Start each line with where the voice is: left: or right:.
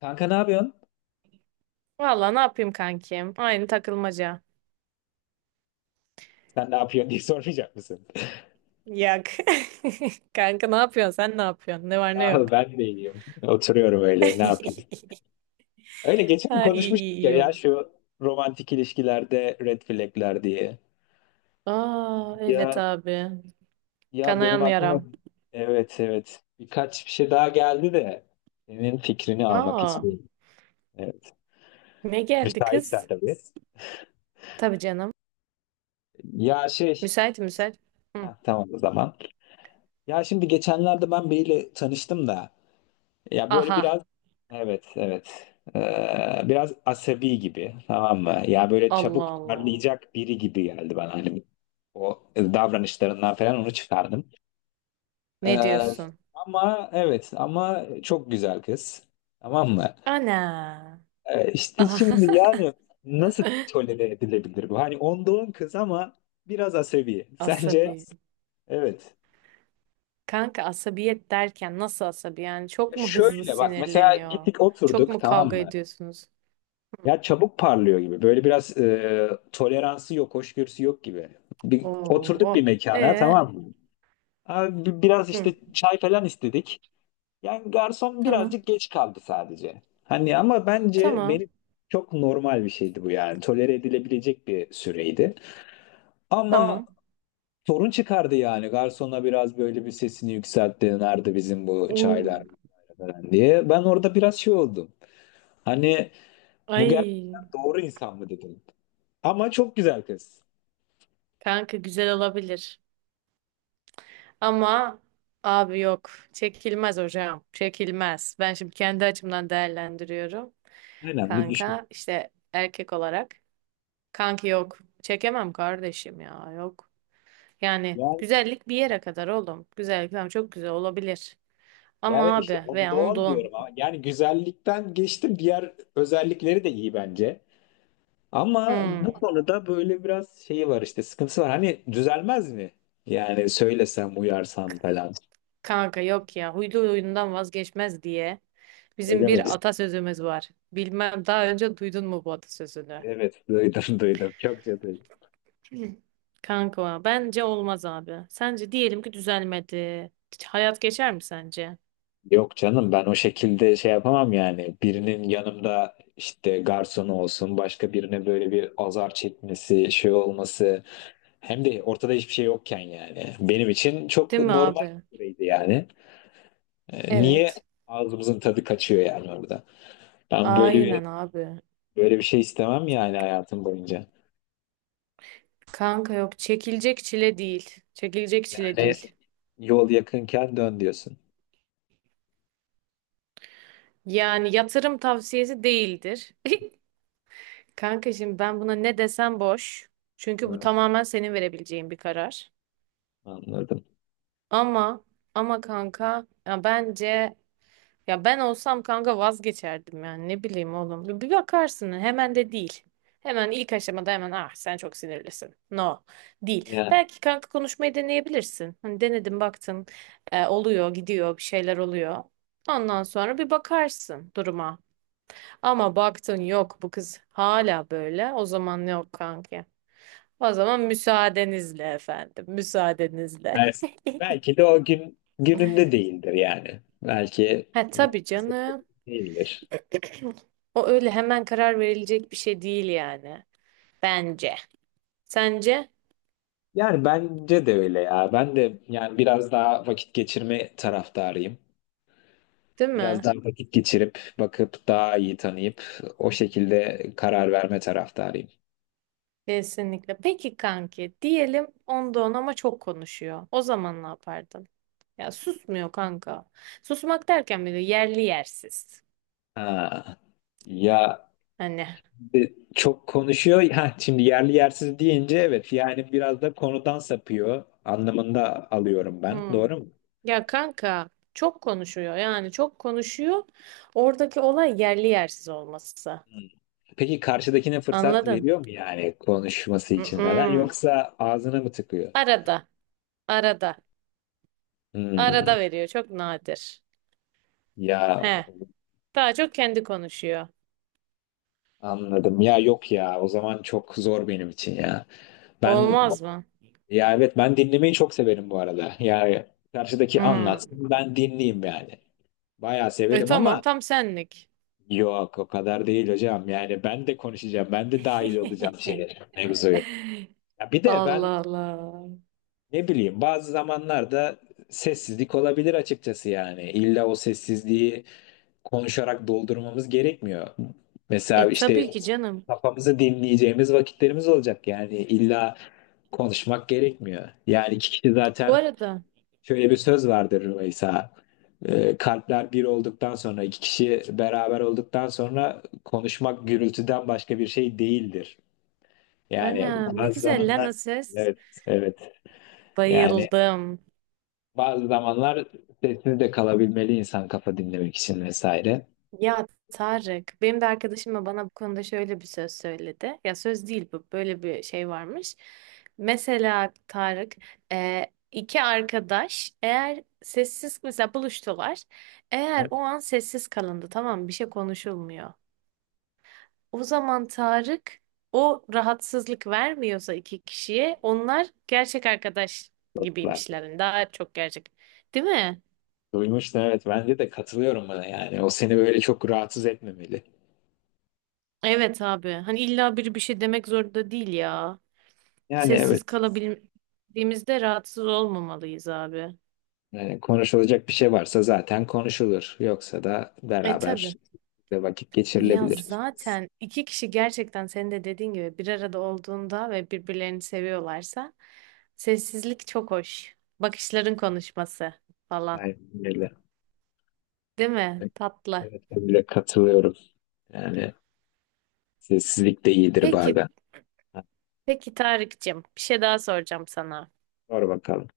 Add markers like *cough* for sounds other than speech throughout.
left: Kanka ne yapıyorsun?
right: Valla ne yapayım kankim? Aynı takılmaca.
left: Sen ne yapıyorsun diye sormayacak mısın? *laughs*
right: Yak. *laughs* Kanka ne yapıyorsun? Sen ne yapıyorsun? Ne var ne yok?
left: Ah ben de iyiyim. Oturuyorum öyle ne yapayım?
right: *laughs*
left: Öyle
right: Ha
left: geçen
right: iyi iyi
left: konuşmuştuk ya,
right: iyi oğlum.
left: şu romantik ilişkilerde red flagler diye.
right: Aa evet
left: Ya
right: abi.
left: ya benim
right: Kanayan
left: aklıma,
right: yaram.
left: evet evet, birkaç bir şey daha geldi de senin fikrini almak
right: Aa
left: istiyorum. Evet.
right: ne geldi kız?
left: Müsaitsen tabii.
right: Tabii canım.
left: Ya şey
right: Müsait müsait. Hı.
left: ha, tamam o zaman. Ya şimdi geçenlerde ben biriyle tanıştım da, ya böyle
right: Aha
left: biraz, evet evet, biraz asabi gibi, tamam mı? Ya böyle
right: Allah
left: çabuk
right: Allah.
left: parlayacak biri gibi geldi bana, hani o davranışlarından falan onu çıkardım.
right: Ne
left: Ee,
right: diyorsun?
left: ama evet, ama çok güzel kız, tamam mı?
right: Ana.
left: İşte şimdi
right: *laughs*
left: yani nasıl tolere edilebilir bu? Hani onda on kız ama biraz asabi. Sence?
right: Asabi.
left: Evet.
right: Kanka asabiyet derken nasıl asabi? Yani
left: Ya
right: çok mu hızlı
left: şöyle bak, mesela
right: sinirleniyor?
left: gittik
right: Çok
left: oturduk,
right: mu
left: tamam
right: kavga
left: mı?
right: ediyorsunuz?
left: Ya çabuk parlıyor gibi. Böyle biraz toleransı yok, hoşgörüsü yok gibi. Oturduk bir
right: Oo.
left: mekana,
right: Ee,
left: tamam mı? Abi, biraz
right: hı.
left: işte çay falan istedik. Yani garson
right: Tamam.
left: birazcık geç kaldı sadece. Hani ama bence
right: Tamam.
left: benim çok normal bir şeydi bu yani. Tolere edilebilecek bir süreydi. Ama
right: Tamam.
left: sorun çıkardı yani. Garsona biraz böyle bir sesini yükseltti. Nerede bizim bu çaylar
right: Oo.
left: falan diye. Ben orada biraz şey oldum. Hani bu
right: Ay.
left: gerçekten doğru insan mı dedim. Ama çok güzel kız.
right: Kanka güzel olabilir. Ama abi yok. Çekilmez hocam. Çekilmez. Ben şimdi kendi açımdan değerlendiriyorum.
left: Aynen Lülüşko.
right: Kanka işte erkek olarak. Kanki yok. Çekemem kardeşim ya. Yok. Yani
left: Yani,
right: güzellik bir yere kadar oğlum. Güzellik tamam çok güzel olabilir.
left: yani
right: Ama
left: işte
right: abi
left: onda
right: veya onda
left: on diyorum ama
right: on.
left: yani güzellikten geçtim, diğer özellikleri de iyi bence. Ama bu
right: Hmm.
left: konuda böyle biraz şeyi var, işte sıkıntısı var. Hani düzelmez mi? Yani söylesem, uyarsam falan.
right: Kanka yok ya. Huylu huyundan vazgeçmez diye. Bizim
left: Öyle mi?
right: bir
left: diyorsun?
right: atasözümüz var. Bilmem daha önce duydun mu bu atasözünü?
left: Evet duydum, *laughs* duydum. Çok duydum.
right: *clears throat* Kanka bence olmaz abi. Sence diyelim ki düzelmedi. Hayat geçer mi sence?
left: Yok canım, ben o şekilde şey yapamam yani. Birinin yanımda, işte garsonu olsun başka birine, böyle bir azar çekmesi, şey olması. Hem de ortada hiçbir şey yokken yani. Benim için çok
right: Değil mi
left: normal
right: abi?
left: bir süreydi yani. Niye
right: Evet.
left: ağzımızın tadı kaçıyor yani orada? Ben böyle bir,
right: Aynen abi.
left: böyle bir şey istemem yani hayatım boyunca.
right: Kanka yok çekilecek çile değil. Çekilecek çile
left: Yani
right: değil.
left: yol yakınken dön diyorsun.
right: Yani yatırım tavsiyesi değildir. *laughs* Kanka şimdi ben buna ne desem boş. Çünkü bu
left: Evet.
right: tamamen senin verebileceğin bir karar.
left: Anladım.
right: Ama ama kanka ya bence. Ya ben olsam kanka vazgeçerdim yani ne bileyim oğlum. Bir bakarsın hemen de değil. Hemen ilk aşamada hemen ah sen çok sinirlisin. No değil.
left: Yani
right: Belki kanka konuşmayı deneyebilirsin. Hani denedin baktın oluyor gidiyor bir şeyler oluyor. Ondan sonra bir bakarsın duruma. Ama baktın yok bu kız hala böyle, o zaman yok kanka. O zaman müsaadenizle efendim, müsaadenizle.
left: bel-
right: *laughs*
left: belki de o gün gününde değildir yani. Belki
right: Ha tabii canım,
left: değildir.
right: o öyle hemen karar verilecek bir şey değil yani. Bence. Sence?
left: Yani bence de öyle ya. Ben de yani biraz daha vakit geçirme taraftarıyım.
right: Değil
left: Biraz
right: mi?
left: daha vakit geçirip, bakıp, daha iyi tanıyıp o şekilde karar verme taraftarıyım.
right: Kesinlikle. Peki kanki, diyelim onda on ama çok konuşuyor. O zaman ne yapardın? Ya susmuyor kanka. Susmak derken bile yerli yersiz.
left: Ha. Ya,
right: Hani.
left: çok konuşuyor. Ha, şimdi yerli yersiz deyince evet, yani biraz da konudan sapıyor anlamında alıyorum ben.
right: Hmm.
left: Doğru mu?
right: Ya kanka çok konuşuyor, yani çok konuşuyor. Oradaki olay yerli yersiz olması.
left: Hmm. Peki karşıdakine fırsat
right: Anladın?
left: veriyor mu yani, konuşması için falan,
right: Mm-mm.
left: yoksa ağzına mı tıkıyor?
right: Arada. Arada.
left: Hmm,
right: Arada veriyor. Çok nadir.
left: ya
right: He. Daha çok kendi konuşuyor.
left: anladım. Ya yok ya, o zaman çok zor benim için ya. Ben
right: Olmaz mı?
left: Ya evet, ben dinlemeyi çok severim bu arada. Yani karşıdaki
right: Hmm.
left: anlatsın, ben dinleyeyim yani. Bayağı
right: E
left: severim
right: tamam,
left: ama
right: tam senlik.
left: yok, o kadar değil hocam. Yani ben de konuşacağım. Ben de dahil olacağım
right: *laughs*
left: şeye, mevzuya. Ya bir de ben
right: Allah Allah.
left: ne bileyim, bazı zamanlarda sessizlik olabilir açıkçası yani. İlla o sessizliği konuşarak doldurmamız gerekmiyor. Mesela
right: E tabii
left: işte
right: ki canım.
left: kafamızı dinleyeceğimiz vakitlerimiz olacak, yani illa konuşmak gerekmiyor. Yani iki kişi
right: Bu
left: zaten
right: arada
left: Şöyle bir söz vardır Rümeysa. Kalpler bir olduktan sonra, iki kişi beraber olduktan sonra, konuşmak gürültüden başka bir şey değildir. Yani
right: ana ne
left: bazı
right: güzel lan
left: zamanlar,
right: o ses.
left: evet, evet. Yani
right: Bayıldım.
left: bazı zamanlar sessiz de kalabilmeli insan, kafa dinlemek için vesaire.
right: Ya Tarık, benim de arkadaşım da bana bu konuda şöyle bir söz söyledi. Ya söz değil, bu böyle bir şey varmış. Mesela Tarık, e, iki arkadaş eğer sessiz mesela buluştular. Eğer
left: Ha,
right: o an sessiz kalındı, tamam mı? Bir şey konuşulmuyor. O zaman Tarık, o rahatsızlık vermiyorsa iki kişiye, onlar gerçek arkadaş
left: dostlardır.
right: gibiymişler. Yani daha çok gerçek. Değil mi?
left: Duymuştun, evet, bence de katılıyorum buna yani. O seni böyle çok rahatsız etmemeli.
right: Evet abi. Hani illa biri bir şey demek zorunda değil ya.
left: Yani
right: Sessiz
left: evet.
right: kalabildiğimizde rahatsız olmamalıyız abi.
left: Yani konuşulacak bir şey varsa zaten konuşulur. Yoksa da
right: E
left: beraber
right: tabii.
left: de vakit
right: Ya
left: geçirilebilir.
right: zaten iki kişi gerçekten senin de dediğin gibi bir arada olduğunda ve birbirlerini seviyorlarsa, sessizlik çok hoş. Bakışların konuşması falan.
left: Aynen öyle.
right: Değil mi? Tatlı.
left: Evet, ben bile katılıyorum. Yani sessizlik de iyidir
right: Peki
left: bazen. Ha,
right: Peki Tarık'cığım, bir şey daha soracağım sana.
left: sor bakalım.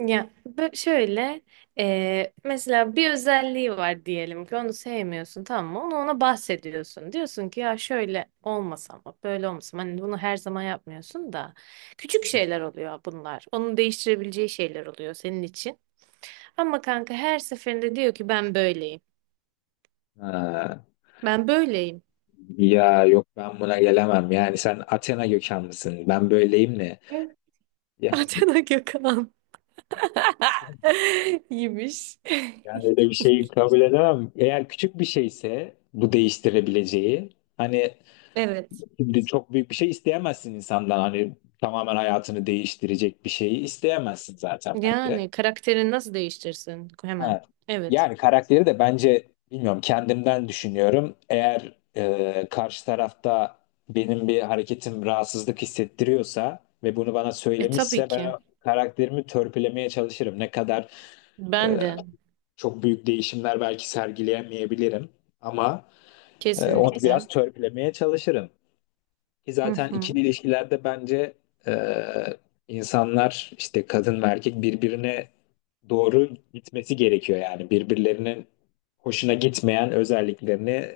right: Ya bö- şöyle Mesela bir özelliği var diyelim ki, onu sevmiyorsun, tamam mı? Onu ona bahsediyorsun. Diyorsun ki, "Ya şöyle olmasa, ama böyle olmasa ama." Hani bunu her zaman yapmıyorsun da küçük şeyler oluyor bunlar. Onun değiştirebileceği şeyler oluyor senin için. Ama kanka her seferinde diyor ki ben böyleyim.
left: Ha,
right: Ben böyleyim.
left: ya yok, ben buna gelemem. Yani sen Athena kökenlisin. Ben böyleyim ne?
right: Hı? *laughs*
left: Ya,
right: Atena Gökhan. *laughs* iyiymiş. *laughs*
left: yani öyle bir şeyi kabul edemem. Eğer küçük bir şeyse bu, değiştirebileceği. Hani,
right: Evet.
left: şimdi çok büyük bir şey isteyemezsin insandan. Hani tamamen hayatını değiştirecek bir şeyi isteyemezsin zaten bence.
right: Yani karakterini nasıl değiştirsin hemen?
left: Ha.
right: Evet.
left: Yani karakteri de bence, bilmiyorum, kendimden düşünüyorum. Eğer karşı tarafta benim bir hareketim rahatsızlık hissettiriyorsa ve bunu bana
right: E tabii
left: söylemişse, ben
right: ki.
left: o karakterimi törpülemeye çalışırım. Ne kadar e,
right: Ben de.
left: çok büyük değişimler belki sergileyemeyebilirim ama onu biraz
right: Kesinlikle.
left: törpülemeye çalışırım. Ki
right: Hı
left: zaten
right: hı.
left: ikili ilişkilerde bence e, insanlar, işte kadın ve erkek birbirine doğru gitmesi gerekiyor, yani birbirlerinin hoşuna gitmeyen özelliklerini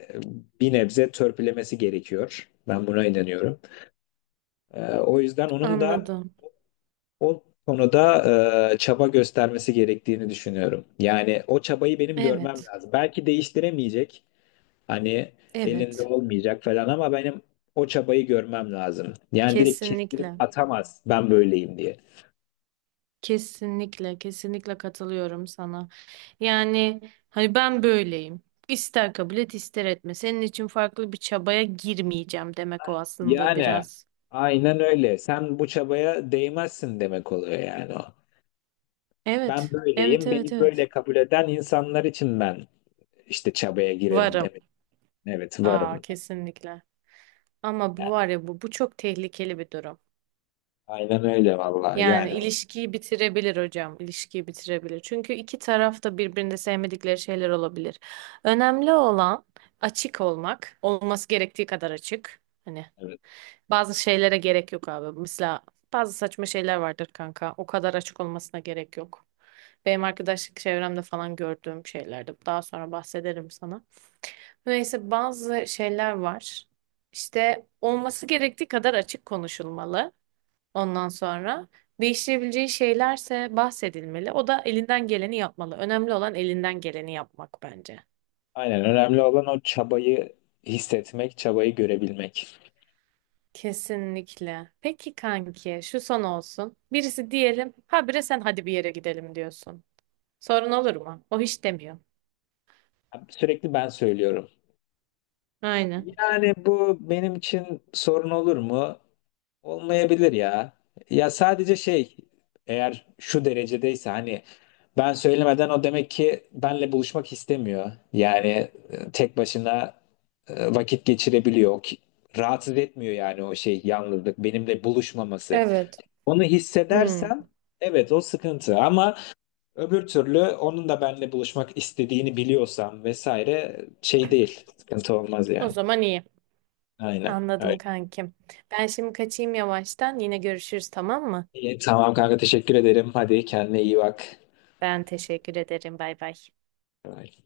left: bir nebze törpülemesi gerekiyor. Ben buna inanıyorum. O yüzden onun da
right: Anladım.
left: o konuda çaba göstermesi gerektiğini düşünüyorum. Yani o çabayı benim görmem
right: Evet.
left: lazım. Belki değiştiremeyecek. Hani elinde
right: Evet.
left: olmayacak falan, ama benim o çabayı görmem lazım. Yani direkt kestirip
right: Kesinlikle.
left: atamaz, ben böyleyim diye.
right: Kesinlikle. Kesinlikle katılıyorum sana. Yani hani ben böyleyim. İster kabul et ister etme. Senin için farklı bir çabaya girmeyeceğim demek o aslında,
left: Yani
right: biraz.
left: aynen öyle. Sen bu çabaya değmezsin demek oluyor yani o. Ben
right: Evet. Evet
left: böyleyim,
right: evet
left: beni
right: evet.
left: böyle kabul eden insanlar için ben işte çabaya girerim
right: Varım.
left: demek. Evet,
right: Aa
left: varım.
right: kesinlikle. Ama bu
left: Yani
right: var ya, bu çok tehlikeli bir durum.
left: aynen öyle vallahi.
right: Yani
left: Yani
right: ilişkiyi bitirebilir hocam, ilişkiyi bitirebilir. Çünkü iki taraf da birbirini sevmedikleri şeyler olabilir. Önemli olan açık olmak, olması gerektiği kadar açık. Hani
left: evet.
right: bazı şeylere gerek yok abi. Mesela bazı saçma şeyler vardır kanka. O kadar açık olmasına gerek yok. Benim arkadaşlık çevremde falan gördüğüm şeylerdi. Daha sonra bahsederim sana. Neyse bazı şeyler var. İşte olması gerektiği kadar açık konuşulmalı. Ondan sonra değiştirebileceği şeylerse bahsedilmeli. O da elinden geleni yapmalı. Önemli olan elinden geleni yapmak bence.
left: Aynen, önemli olan o çabayı hissetmek, çabayı görebilmek.
right: Kesinlikle. Peki kanki, şu son olsun. Birisi diyelim, habire sen, "Hadi bir yere gidelim," diyorsun. Sorun olur mu? O hiç demiyor.
left: Sürekli ben söylüyorum.
right: Aynen.
left: Yani bu benim için sorun olur mu? Olmayabilir ya. Ya sadece şey, eğer şu derecedeyse hani ben söylemeden, o demek ki benle buluşmak istemiyor. Yani tek başına vakit geçirebiliyor. Rahatsız etmiyor yani o şey, yalnızlık, benimle buluşmaması.
right: Evet.
left: Onu
right: Hmm.
left: hissedersem evet, o sıkıntı, ama öbür türlü onun da benimle buluşmak istediğini biliyorsam vesaire, şey değil, sıkıntı olmaz
right: O
left: yani.
right: zaman iyi.
left: Aynen.
right: Anladım kankim. Ben şimdi kaçayım yavaştan. Yine görüşürüz, tamam mı?
left: İyi, tamam kanka, teşekkür ederim. Hadi kendine iyi bak.
right: Ben teşekkür ederim. Bay bay.
left: Bye.